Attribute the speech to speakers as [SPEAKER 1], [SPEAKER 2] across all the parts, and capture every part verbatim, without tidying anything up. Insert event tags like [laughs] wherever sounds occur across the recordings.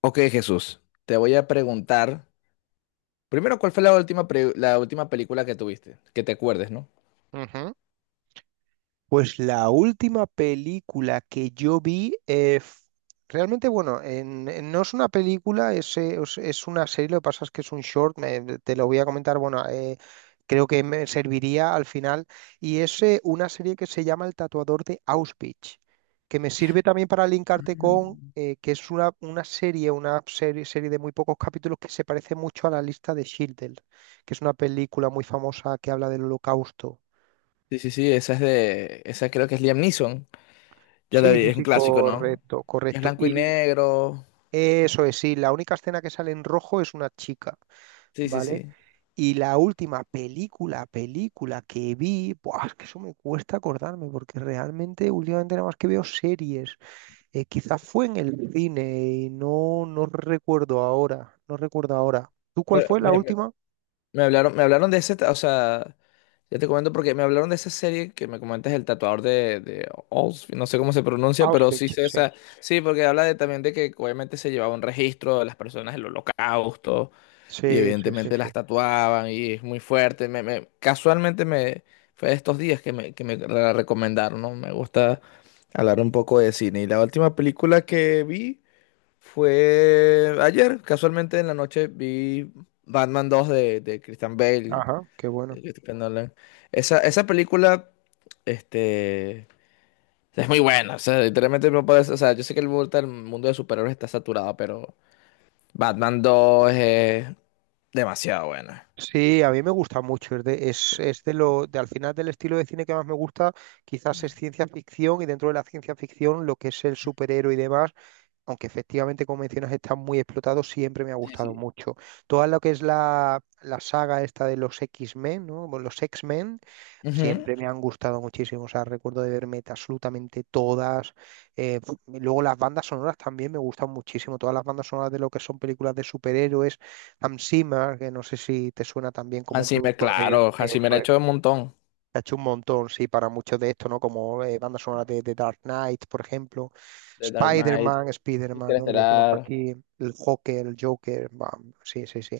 [SPEAKER 1] Ok, Jesús, te voy a preguntar, primero, ¿cuál fue la última, pre- la última película que tuviste? Que te acuerdes, ¿no?
[SPEAKER 2] Ujú. Pues la última película que yo vi, eh, f- realmente, bueno, en- en- no es una película, es, eh, os- es una serie, lo que pasa es que es un short, me- te lo voy a comentar, bueno, eh, creo que me serviría al final, y es eh, una serie que se llama El Tatuador de Auschwitz, que me sirve también para linkarte con,
[SPEAKER 1] Mm.
[SPEAKER 2] eh, que es una, una serie, una serie, serie de muy pocos capítulos que se parece mucho a La Lista de Schindler, que es una película muy famosa que habla del holocausto.
[SPEAKER 1] Sí, sí, sí, esa es de, esa creo que es Liam Neeson, ya la
[SPEAKER 2] Sí,
[SPEAKER 1] vi,
[SPEAKER 2] sí,
[SPEAKER 1] es un
[SPEAKER 2] sí,
[SPEAKER 1] clásico, ¿no?
[SPEAKER 2] correcto,
[SPEAKER 1] Que es
[SPEAKER 2] correcto.
[SPEAKER 1] blanco y
[SPEAKER 2] Y l-
[SPEAKER 1] negro,
[SPEAKER 2] eso es, sí, la única escena que sale en rojo es una chica,
[SPEAKER 1] sí, sí,
[SPEAKER 2] ¿vale?
[SPEAKER 1] sí.
[SPEAKER 2] Y la última película, película que vi, buah, es que eso me cuesta acordarme, porque realmente últimamente nada más que veo series. Eh, quizás fue en el cine y no, no recuerdo ahora, no recuerdo ahora. ¿Tú cuál
[SPEAKER 1] Pero
[SPEAKER 2] fue la
[SPEAKER 1] Me, me-
[SPEAKER 2] última?
[SPEAKER 1] me hablaron, me hablaron de ese, ta- o sea, ya te comento porque me hablaron de esa serie que me comentas, el tatuador de, de Oz, no sé cómo se pronuncia, pero sí
[SPEAKER 2] Auschwitz,
[SPEAKER 1] sé
[SPEAKER 2] sí.
[SPEAKER 1] esa, sí, porque habla de, también de que obviamente se llevaba un registro de las personas del holocausto. Y
[SPEAKER 2] Sí, sí, sí,
[SPEAKER 1] evidentemente
[SPEAKER 2] sí.
[SPEAKER 1] las tatuaban y es muy fuerte. Me, me- casualmente me, fue de estos días que me, que me la recomendaron, ¿no? Me gusta hablar un poco de cine. Y la última película que vi fue ayer. Casualmente en la noche vi Batman dos de, de Christian Bale.
[SPEAKER 2] Ajá, qué bueno.
[SPEAKER 1] De Christopher Nolan. Esa, esa película, este, es muy buena. O sea, literalmente no puedes, o sea, yo sé que el mundo el mundo de superhéroes está saturado, pero Batman dos es demasiado buena.
[SPEAKER 2] Sí, a mí me gusta mucho. Es de, es, es de lo, de al final del estilo de cine que más me gusta, quizás es ciencia ficción y dentro de la ciencia ficción lo que es el superhéroe y demás, aunque efectivamente, como mencionas, está muy explotado, siempre me ha
[SPEAKER 1] Sí,
[SPEAKER 2] gustado
[SPEAKER 1] sí.
[SPEAKER 2] mucho. Toda lo que es la, la saga esta de los X-Men, ¿no? Bueno, los X-Men,
[SPEAKER 1] Ujú.
[SPEAKER 2] siempre me han gustado muchísimo. O sea, recuerdo de verme absolutamente todas. Eh, [sniffs] pf, y luego las bandas sonoras también me gustan muchísimo. Todas las bandas sonoras de lo que son películas de superhéroes. Hans Zimmer, que no sé si te suena también como un
[SPEAKER 1] Hans Zimmer,
[SPEAKER 2] productor de
[SPEAKER 1] claro, Hans Zimmer
[SPEAKER 2] eso,
[SPEAKER 1] ha hecho un montón.
[SPEAKER 2] se ha hecho un montón, sí, para muchos de estos, ¿no? Como eh, bandas sonoras de, de Dark Knight, por ejemplo.
[SPEAKER 1] The Dark Knight,
[SPEAKER 2] Spider-Man, Spider-Man, ¿no? Que le decimos
[SPEAKER 1] Interestelar,
[SPEAKER 2] aquí. El Joker, el Joker. Bam, sí, sí, sí.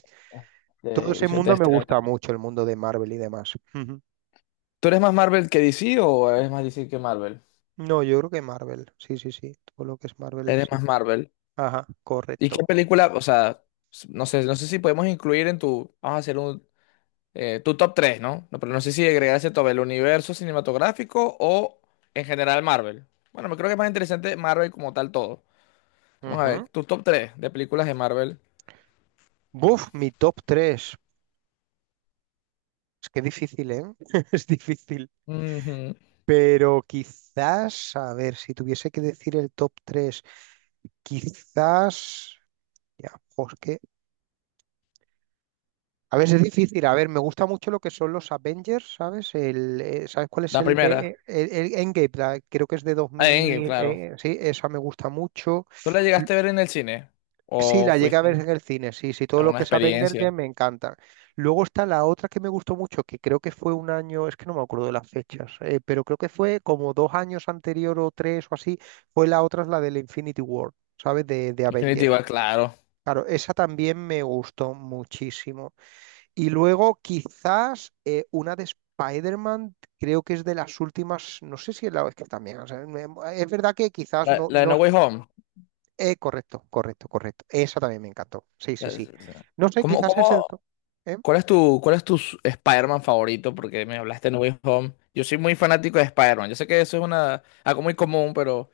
[SPEAKER 2] Todo
[SPEAKER 1] este,
[SPEAKER 2] ese
[SPEAKER 1] hizo
[SPEAKER 2] mundo me
[SPEAKER 1] Interestelar
[SPEAKER 2] gusta
[SPEAKER 1] también.
[SPEAKER 2] mucho, el mundo de Marvel y demás. Ujú.
[SPEAKER 1] ¿Tú eres más Marvel que D C o eres más D C que Marvel?
[SPEAKER 2] No, yo creo que Marvel. Sí, sí, sí. Todo lo que es Marvel,
[SPEAKER 1] Eres más
[SPEAKER 2] sí.
[SPEAKER 1] Marvel.
[SPEAKER 2] Ajá,
[SPEAKER 1] ¿Y qué
[SPEAKER 2] correcto.
[SPEAKER 1] película? O sea, s- no sé, no sé si podemos incluir en tu, vamos a hacer un, eh, tu top tres, ¿no? No, pero no sé si agregarse todo el universo cinematográfico o en general Marvel. Bueno, me creo que es más interesante Marvel como tal todo. Vamos a
[SPEAKER 2] Ujú.
[SPEAKER 1] ver, tu top tres de películas de Marvel.
[SPEAKER 2] Buf, mi top tres. Es que difícil, ¿eh? [laughs] Es difícil.
[SPEAKER 1] Ujú.
[SPEAKER 2] Pero quizás, a ver, si tuviese que decir el top tres quizás. Ya, jo, es que a veces es difícil. A ver, me gusta mucho lo que son los Avengers, ¿sabes? El, eh, ¿sabes cuál es
[SPEAKER 1] La
[SPEAKER 2] el
[SPEAKER 1] primera.
[SPEAKER 2] de el, el Endgame? La- creo que es de
[SPEAKER 1] Eh,
[SPEAKER 2] dos mil.
[SPEAKER 1] claro.
[SPEAKER 2] Eh, sí, esa me gusta mucho.
[SPEAKER 1] ¿Tú la
[SPEAKER 2] L-
[SPEAKER 1] llegaste a ver en el cine?
[SPEAKER 2] Sí,
[SPEAKER 1] ¿O
[SPEAKER 2] la llegué a ver
[SPEAKER 1] fuiste
[SPEAKER 2] en el cine. Sí, sí, todo
[SPEAKER 1] a
[SPEAKER 2] lo
[SPEAKER 1] una
[SPEAKER 2] que es Avengers
[SPEAKER 1] experiencia?
[SPEAKER 2] ya me encanta. Luego está la otra que me gustó mucho, que creo que fue un año, es que no me acuerdo de las fechas, eh, pero creo que fue como dos años anterior o tres o así. Fue la otra, es la del Infinity War, ¿sabes? De, de Avengers.
[SPEAKER 1] Definitiva, claro.
[SPEAKER 2] Claro, esa también me gustó muchísimo. Y luego quizás eh, una de Spider-Man, creo que es de las últimas, no sé si es la es que también, o sea, me- es verdad que quizás
[SPEAKER 1] La,
[SPEAKER 2] no,
[SPEAKER 1] la de
[SPEAKER 2] no,
[SPEAKER 1] No Way Home.
[SPEAKER 2] eh, correcto, correcto, correcto, esa también me encantó, sí, sí,
[SPEAKER 1] La-
[SPEAKER 2] sí,
[SPEAKER 1] la-
[SPEAKER 2] no sé,
[SPEAKER 1] ¿Cómo,
[SPEAKER 2] quizás es el,
[SPEAKER 1] cómo,
[SPEAKER 2] to- ¿eh?
[SPEAKER 1] cuál es tu, cuál es tu s- Spider-Man favorito? Porque me hablaste de No Way Home. Yo soy muy fanático de Spider-Man. Yo sé que eso es una, algo muy común, pero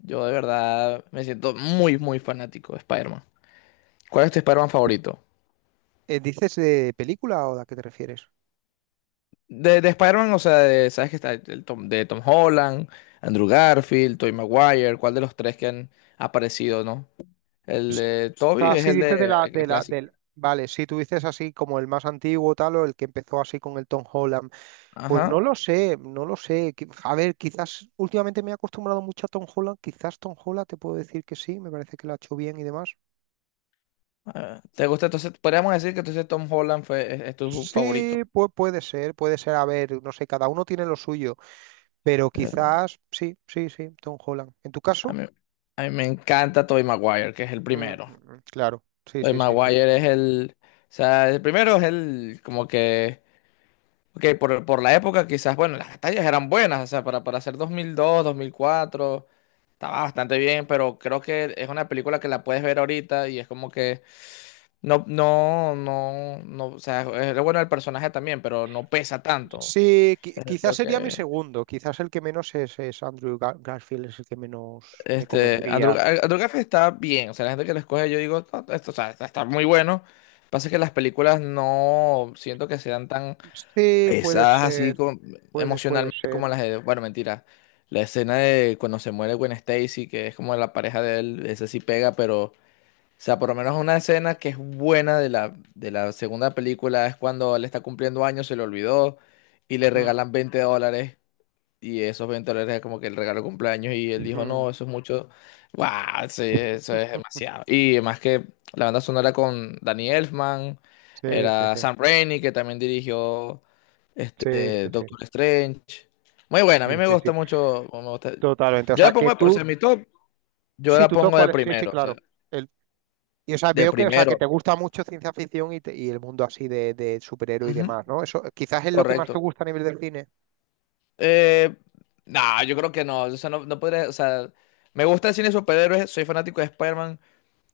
[SPEAKER 1] yo de verdad me siento muy, muy fanático de Spider-Man. ¿Cuál es tu Spider-Man favorito?
[SPEAKER 2] Eh, ¿Dices de película o de a qué te refieres?
[SPEAKER 1] De, de Spider-Man, o sea, de- ¿sabes que está el Tom, de Tom Holland, Andrew Garfield, Tobey Maguire? ¿Cuál de los tres que han aparecido, no?
[SPEAKER 2] O
[SPEAKER 1] El de Toby
[SPEAKER 2] sea,
[SPEAKER 1] es
[SPEAKER 2] si
[SPEAKER 1] el
[SPEAKER 2] dices de
[SPEAKER 1] de
[SPEAKER 2] la,
[SPEAKER 1] el
[SPEAKER 2] de la,
[SPEAKER 1] clásico.
[SPEAKER 2] del, vale, si tú dices así como el más antiguo tal o el que empezó así con el Tom Holland. Pues no
[SPEAKER 1] Ajá.
[SPEAKER 2] lo sé, no lo sé. Qui- A ver, quizás últimamente me he acostumbrado mucho a Tom Holland. Quizás Tom Holland te puedo decir que sí, me parece que lo ha hecho bien y demás.
[SPEAKER 1] Ah, ¿te gusta? Entonces, podríamos decir que entonces Tom Holland fue, es, es tu
[SPEAKER 2] Sí,
[SPEAKER 1] favorito.
[SPEAKER 2] pues puede ser, puede ser. A ver, no sé, cada uno tiene lo suyo, pero
[SPEAKER 1] Eh,
[SPEAKER 2] quizás sí, sí, sí, Tom Holland. ¿En tu
[SPEAKER 1] A
[SPEAKER 2] caso?
[SPEAKER 1] mí, a mí me encanta Tobey Maguire, que es el
[SPEAKER 2] Mm, mm,
[SPEAKER 1] primero.
[SPEAKER 2] mm, claro, sí,
[SPEAKER 1] Tobey
[SPEAKER 2] sí, sí, sí.
[SPEAKER 1] Maguire es el. O sea, el primero es el. Como que. Ok, por, por la época quizás, bueno, las batallas eran buenas, o sea, para, para hacer dos mil dos, dos mil cuatro, estaba bastante bien, pero creo que es una película que la puedes ver ahorita y es como que no, no, no, no, o sea, es lo bueno del personaje también, pero no pesa tanto.
[SPEAKER 2] Sí, qui- quizás
[SPEAKER 1] Yo
[SPEAKER 2] sería mi
[SPEAKER 1] que,
[SPEAKER 2] segundo, quizás el que menos es, es Andrew Gar- Garfield, es el que menos me
[SPEAKER 1] este, Andrew,
[SPEAKER 2] convencía.
[SPEAKER 1] Gar- Andrew Garfield está bien, o sea, la gente que lo escoge, yo digo, "No, esto, o sea, está, está muy bueno. Pasa que las películas no siento que sean tan
[SPEAKER 2] Sí, puede
[SPEAKER 1] pesadas así
[SPEAKER 2] ser,
[SPEAKER 1] como,
[SPEAKER 2] puede, puede
[SPEAKER 1] emocionalmente como
[SPEAKER 2] ser.
[SPEAKER 1] las de, bueno, mentira. La escena de cuando se muere Gwen Stacy, que es como la pareja de él, ese sí pega, pero o sea, por lo menos una escena que es buena de la, de la segunda película es cuando él está cumpliendo años, se le olvidó y le
[SPEAKER 2] Mm,
[SPEAKER 1] regalan veinte dólares y esos veinte dólares es como que el regalo de cumpleaños y él dijo,
[SPEAKER 2] mm.
[SPEAKER 1] no, eso es mucho, wow, sí, eso es demasiado. Y además que la banda sonora con Danny Elfman,
[SPEAKER 2] Sí, sí,
[SPEAKER 1] era
[SPEAKER 2] sí,
[SPEAKER 1] Sam Raimi que también dirigió
[SPEAKER 2] sí,
[SPEAKER 1] este,
[SPEAKER 2] sí, sí,
[SPEAKER 1] Doctor Strange. Muy buena, a mí
[SPEAKER 2] sí,
[SPEAKER 1] me
[SPEAKER 2] sí,
[SPEAKER 1] gusta
[SPEAKER 2] sí,
[SPEAKER 1] mucho, me gusta-
[SPEAKER 2] totalmente. O
[SPEAKER 1] yo la
[SPEAKER 2] sea, que
[SPEAKER 1] pongo, de- o sea,
[SPEAKER 2] tú,
[SPEAKER 1] mi top, yo
[SPEAKER 2] sí,
[SPEAKER 1] la
[SPEAKER 2] tú todo
[SPEAKER 1] pongo de
[SPEAKER 2] cuál es, sí, sí,
[SPEAKER 1] primero, o sea,
[SPEAKER 2] claro. El, y o sea,
[SPEAKER 1] de
[SPEAKER 2] veo que, o sea, que
[SPEAKER 1] primero.
[SPEAKER 2] te gusta mucho ciencia ficción y, te- y el mundo así de, de superhéroe y demás, ¿no? Eso quizás es lo que más
[SPEAKER 1] Correcto.
[SPEAKER 2] te gusta a nivel del cine.
[SPEAKER 1] Eh, no, yo creo que no. O sea, no, no podría, o sea, me gusta el cine de superhéroes, soy fanático de Spider-Man,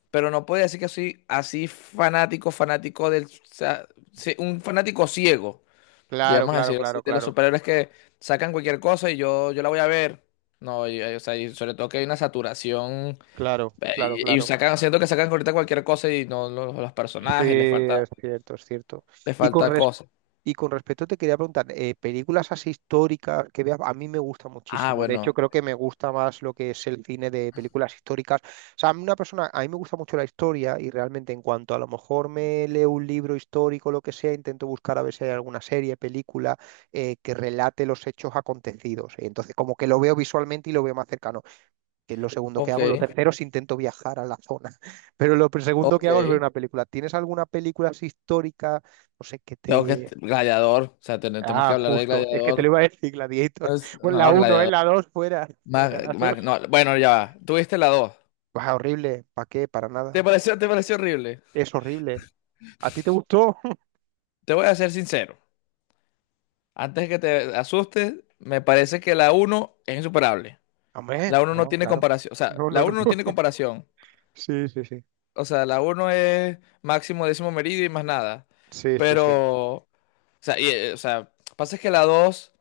[SPEAKER 1] pero no podría decir que soy así fanático, fanático del, o sea, sí, un fanático ciego,
[SPEAKER 2] Claro,
[SPEAKER 1] digamos
[SPEAKER 2] claro,
[SPEAKER 1] decir así,
[SPEAKER 2] claro,
[SPEAKER 1] de los
[SPEAKER 2] claro,
[SPEAKER 1] superhéroes que sacan cualquier cosa y yo, yo la voy a ver. No, y, y, o sea, y sobre todo que hay una saturación
[SPEAKER 2] claro,
[SPEAKER 1] eh,
[SPEAKER 2] claro,
[SPEAKER 1] y, y
[SPEAKER 2] claro.
[SPEAKER 1] sacan, siento que sacan ahorita cualquier cosa y no los, los
[SPEAKER 2] Sí,
[SPEAKER 1] personajes, les falta,
[SPEAKER 2] es cierto, es cierto.
[SPEAKER 1] les
[SPEAKER 2] Y con
[SPEAKER 1] falta cosas.
[SPEAKER 2] Y con respecto te quería preguntar, eh, películas así históricas que veas, a mí me gusta
[SPEAKER 1] Ah,
[SPEAKER 2] muchísimo. De hecho,
[SPEAKER 1] bueno,
[SPEAKER 2] creo que me gusta más lo que es el cine de películas históricas. O sea, a mí una persona, a mí me gusta mucho la historia y realmente en cuanto a lo mejor me leo un libro histórico, lo que sea, intento buscar a ver si hay alguna serie, película eh, que relate los hechos acontecidos. Y entonces, como que lo veo visualmente y lo veo más cercano, que es lo segundo que
[SPEAKER 1] ok,
[SPEAKER 2] hago. Lo tercero es intento viajar a la zona. [laughs] Pero lo segundo que
[SPEAKER 1] ok.
[SPEAKER 2] hago es ver una película. ¿Tienes alguna película así histórica? No sé, que
[SPEAKER 1] Tengo que...
[SPEAKER 2] te.
[SPEAKER 1] Gladiador. O sea, ten- tenemos que
[SPEAKER 2] Ah,
[SPEAKER 1] hablar de
[SPEAKER 2] justo. Es que te
[SPEAKER 1] Gladiador.
[SPEAKER 2] lo iba a decir, Gladiator.
[SPEAKER 1] Es-
[SPEAKER 2] [laughs] Bueno, la
[SPEAKER 1] no,
[SPEAKER 2] uno, ¿eh?
[SPEAKER 1] Gladiador.
[SPEAKER 2] La dos, fuera. Fuera,
[SPEAKER 1] Mag-
[SPEAKER 2] la
[SPEAKER 1] Mag-
[SPEAKER 2] dos.
[SPEAKER 1] no, bueno, ya va. Tuviste la dos.
[SPEAKER 2] Bah, horrible. ¿Para qué? Para
[SPEAKER 1] ¿Te
[SPEAKER 2] nada.
[SPEAKER 1] pareció, te pareció horrible?
[SPEAKER 2] Es horrible. ¿A ti te gustó? [laughs]
[SPEAKER 1] Te voy a ser sincero. Antes que te asustes, me parece que la uno es insuperable.
[SPEAKER 2] Hombre,
[SPEAKER 1] La uno no
[SPEAKER 2] no,
[SPEAKER 1] tiene
[SPEAKER 2] claro.
[SPEAKER 1] comparación. O sea,
[SPEAKER 2] No,
[SPEAKER 1] la
[SPEAKER 2] no, no.
[SPEAKER 1] uno no tiene
[SPEAKER 2] [laughs]
[SPEAKER 1] comparación.
[SPEAKER 2] Sí, sí, sí.
[SPEAKER 1] O sea, la uno es máximo décimo meridio y más nada.
[SPEAKER 2] Sí, sí, sí.
[SPEAKER 1] Pero, o sea, y, eh, o sea, pasa es que la dos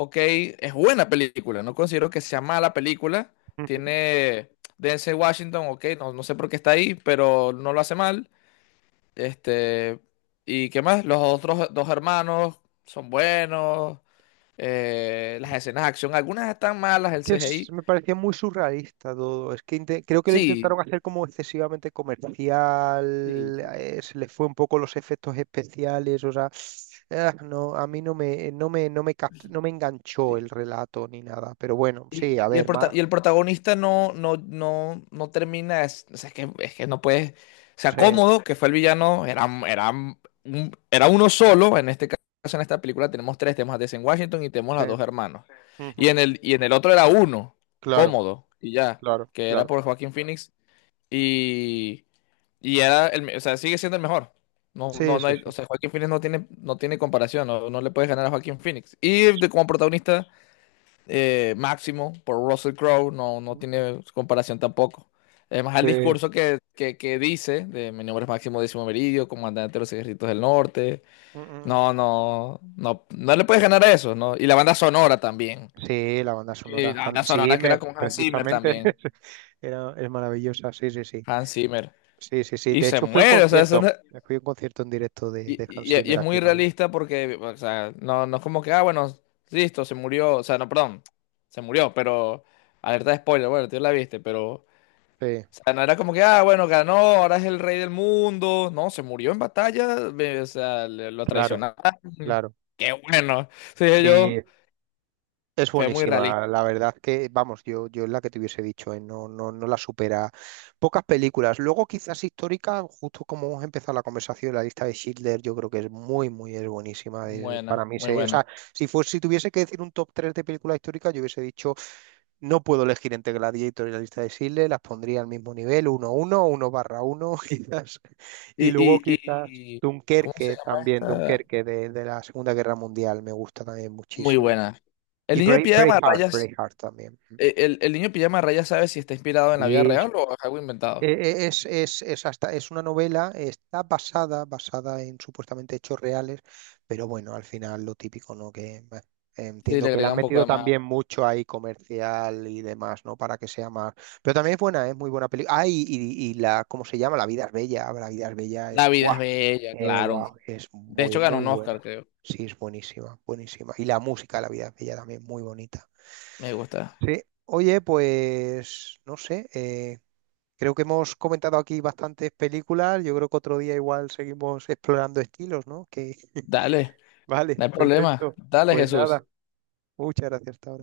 [SPEAKER 1] ok, es buena película, no considero que sea mala película.
[SPEAKER 2] Mm.
[SPEAKER 1] Tiene Denzel Washington, ok, no, no sé por qué está ahí, pero no lo hace mal. Este, ¿y qué más? Los otros dos hermanos son buenos. Eh, las escenas de acción, algunas están malas,
[SPEAKER 2] Es
[SPEAKER 1] el
[SPEAKER 2] que es-
[SPEAKER 1] C G I.
[SPEAKER 2] me parecía muy surrealista todo. Es que inte- creo que lo
[SPEAKER 1] Sí,
[SPEAKER 2] intentaron hacer como excesivamente
[SPEAKER 1] sí,
[SPEAKER 2] comercial,
[SPEAKER 1] sí.
[SPEAKER 2] eh, se les fue un poco los efectos especiales, o sea, ah, no, a mí no me, no me, no me, cap- no me enganchó
[SPEAKER 1] Sí.
[SPEAKER 2] el relato ni nada. Pero bueno, sí,
[SPEAKER 1] Y,
[SPEAKER 2] a
[SPEAKER 1] y el
[SPEAKER 2] ver,
[SPEAKER 1] prota-
[SPEAKER 2] ma-.
[SPEAKER 1] y el protagonista no, no, no, no termina, es, o sea, es que, es que no puede o sea,
[SPEAKER 2] Sí,
[SPEAKER 1] Cómodo, que fue el villano, era, era, un- era uno solo, en este caso, en esta película tenemos tres, tenemos a Denzel Washington y tenemos a
[SPEAKER 2] sí.
[SPEAKER 1] los dos hermanos. Y
[SPEAKER 2] Ujú,
[SPEAKER 1] en el, y en el otro era uno,
[SPEAKER 2] claro,
[SPEAKER 1] Cómodo, y ya,
[SPEAKER 2] claro,
[SPEAKER 1] que era
[SPEAKER 2] claro.
[SPEAKER 1] por Joaquín Phoenix, y, y era el, me- o sea, sigue siendo el mejor. No,
[SPEAKER 2] Sí,
[SPEAKER 1] no, no
[SPEAKER 2] sí,
[SPEAKER 1] hay- o
[SPEAKER 2] sí.
[SPEAKER 1] sea, Joaquín Phoenix no tiene, no tiene comparación, no, no le puedes ganar a Joaquín Phoenix. Y de- como protagonista eh, máximo por Russell Crowe, no, no
[SPEAKER 2] Mm, mm,
[SPEAKER 1] tiene comparación tampoco. Además, el
[SPEAKER 2] sí.
[SPEAKER 1] discurso que, que, que dice de mi nombre es Máximo Décimo Meridio, comandante de los ejércitos del norte.
[SPEAKER 2] Mm, mm,
[SPEAKER 1] No,
[SPEAKER 2] mm.
[SPEAKER 1] no, no, no le puedes ganar a eso, ¿no? Y la banda sonora también.
[SPEAKER 2] Sí, la banda
[SPEAKER 1] Y
[SPEAKER 2] sonora
[SPEAKER 1] la banda
[SPEAKER 2] Hans
[SPEAKER 1] sonora que era
[SPEAKER 2] Zimmer,
[SPEAKER 1] con Hans Zimmer
[SPEAKER 2] precisamente,
[SPEAKER 1] también.
[SPEAKER 2] [laughs] era, es maravillosa, sí, sí, sí,
[SPEAKER 1] Hans Zimmer.
[SPEAKER 2] sí, sí, sí,
[SPEAKER 1] Y
[SPEAKER 2] de
[SPEAKER 1] se
[SPEAKER 2] hecho fui a un
[SPEAKER 1] muere, o sea, eso no-
[SPEAKER 2] concierto, fui a un concierto en directo de,
[SPEAKER 1] y,
[SPEAKER 2] de Hans
[SPEAKER 1] y- y
[SPEAKER 2] Zimmer
[SPEAKER 1] es
[SPEAKER 2] aquí
[SPEAKER 1] muy
[SPEAKER 2] en Madrid,
[SPEAKER 1] realista porque, o sea, no, no es como que, ah, bueno, listo, se murió, o sea, no, perdón, se murió, pero, alerta de spoiler, bueno, tú la viste, pero
[SPEAKER 2] sí,
[SPEAKER 1] o sea, no era como que, ah, bueno, ganó, ahora es el rey del mundo. No, se murió en batalla, me- o sea, le- lo
[SPEAKER 2] claro,
[SPEAKER 1] traicionaron.
[SPEAKER 2] claro,
[SPEAKER 1] Qué bueno. Sí,
[SPEAKER 2] sí.
[SPEAKER 1] yo,
[SPEAKER 2] Es
[SPEAKER 1] fue muy
[SPEAKER 2] buenísima,
[SPEAKER 1] realista.
[SPEAKER 2] la verdad que, vamos, yo, yo es la que te hubiese dicho, ¿eh? No, no, no la supera. Pocas películas. Luego quizás históricas, justo como hemos empezado la conversación, La Lista de Schindler, yo creo que es muy, muy, es buenísima. Es- para
[SPEAKER 1] Buena,
[SPEAKER 2] mí,
[SPEAKER 1] muy
[SPEAKER 2] se, o
[SPEAKER 1] buena.
[SPEAKER 2] sea, si fuese, si tuviese que decir un top tres de películas históricas, yo hubiese dicho, no puedo elegir entre Gladiator y La Lista de Schindler, las pondría al mismo nivel, uno uno uno barra uno, [laughs] quizás.
[SPEAKER 1] Y,
[SPEAKER 2] Y luego
[SPEAKER 1] y,
[SPEAKER 2] quizás
[SPEAKER 1] y, y- ¿cómo se
[SPEAKER 2] Dunkerque
[SPEAKER 1] llama
[SPEAKER 2] también,
[SPEAKER 1] esta?
[SPEAKER 2] Dunkerque de, de la Segunda Guerra Mundial, me gusta también
[SPEAKER 1] Muy
[SPEAKER 2] muchísimo.
[SPEAKER 1] buena. El
[SPEAKER 2] Y
[SPEAKER 1] niño de
[SPEAKER 2] Brave,
[SPEAKER 1] pijama de
[SPEAKER 2] Braveheart,
[SPEAKER 1] rayas,
[SPEAKER 2] Braveheart también. Ujú.
[SPEAKER 1] eh, el, el niño de pijama de rayas sabe si está inspirado en la vida
[SPEAKER 2] Y es,
[SPEAKER 1] real o es algo inventado.
[SPEAKER 2] e- e- es, es, es hasta, es una novela, está basada, basada en supuestamente hechos reales, pero bueno, al final lo típico, ¿no? Que eh,
[SPEAKER 1] Sí,
[SPEAKER 2] entiendo
[SPEAKER 1] le
[SPEAKER 2] que le han
[SPEAKER 1] agrega un poco
[SPEAKER 2] metido
[SPEAKER 1] de más.
[SPEAKER 2] también mucho ahí comercial y demás, ¿no? Para que sea más. Pero también es buena, es muy buena película. Ah, y, y- y la, ¿cómo se llama? La vida es bella. Ah, La vida es bella es
[SPEAKER 1] La vida
[SPEAKER 2] guau.
[SPEAKER 1] es bella,
[SPEAKER 2] Eh,
[SPEAKER 1] claro.
[SPEAKER 2] guau, es
[SPEAKER 1] De
[SPEAKER 2] muy,
[SPEAKER 1] hecho, ganó
[SPEAKER 2] muy
[SPEAKER 1] un Oscar,
[SPEAKER 2] buena.
[SPEAKER 1] creo.
[SPEAKER 2] Sí, es buenísima, buenísima. Y la música, de La vida es bella también, muy bonita.
[SPEAKER 1] Me gusta.
[SPEAKER 2] Sí, oye, pues no sé, eh, creo que hemos comentado aquí bastantes películas, yo creo que otro día igual seguimos explorando estilos, ¿no? Que
[SPEAKER 1] Dale,
[SPEAKER 2] [laughs] vale,
[SPEAKER 1] no hay problema.
[SPEAKER 2] perfecto.
[SPEAKER 1] Dale,
[SPEAKER 2] Pues
[SPEAKER 1] Jesús.
[SPEAKER 2] nada, muchas gracias hasta ahora.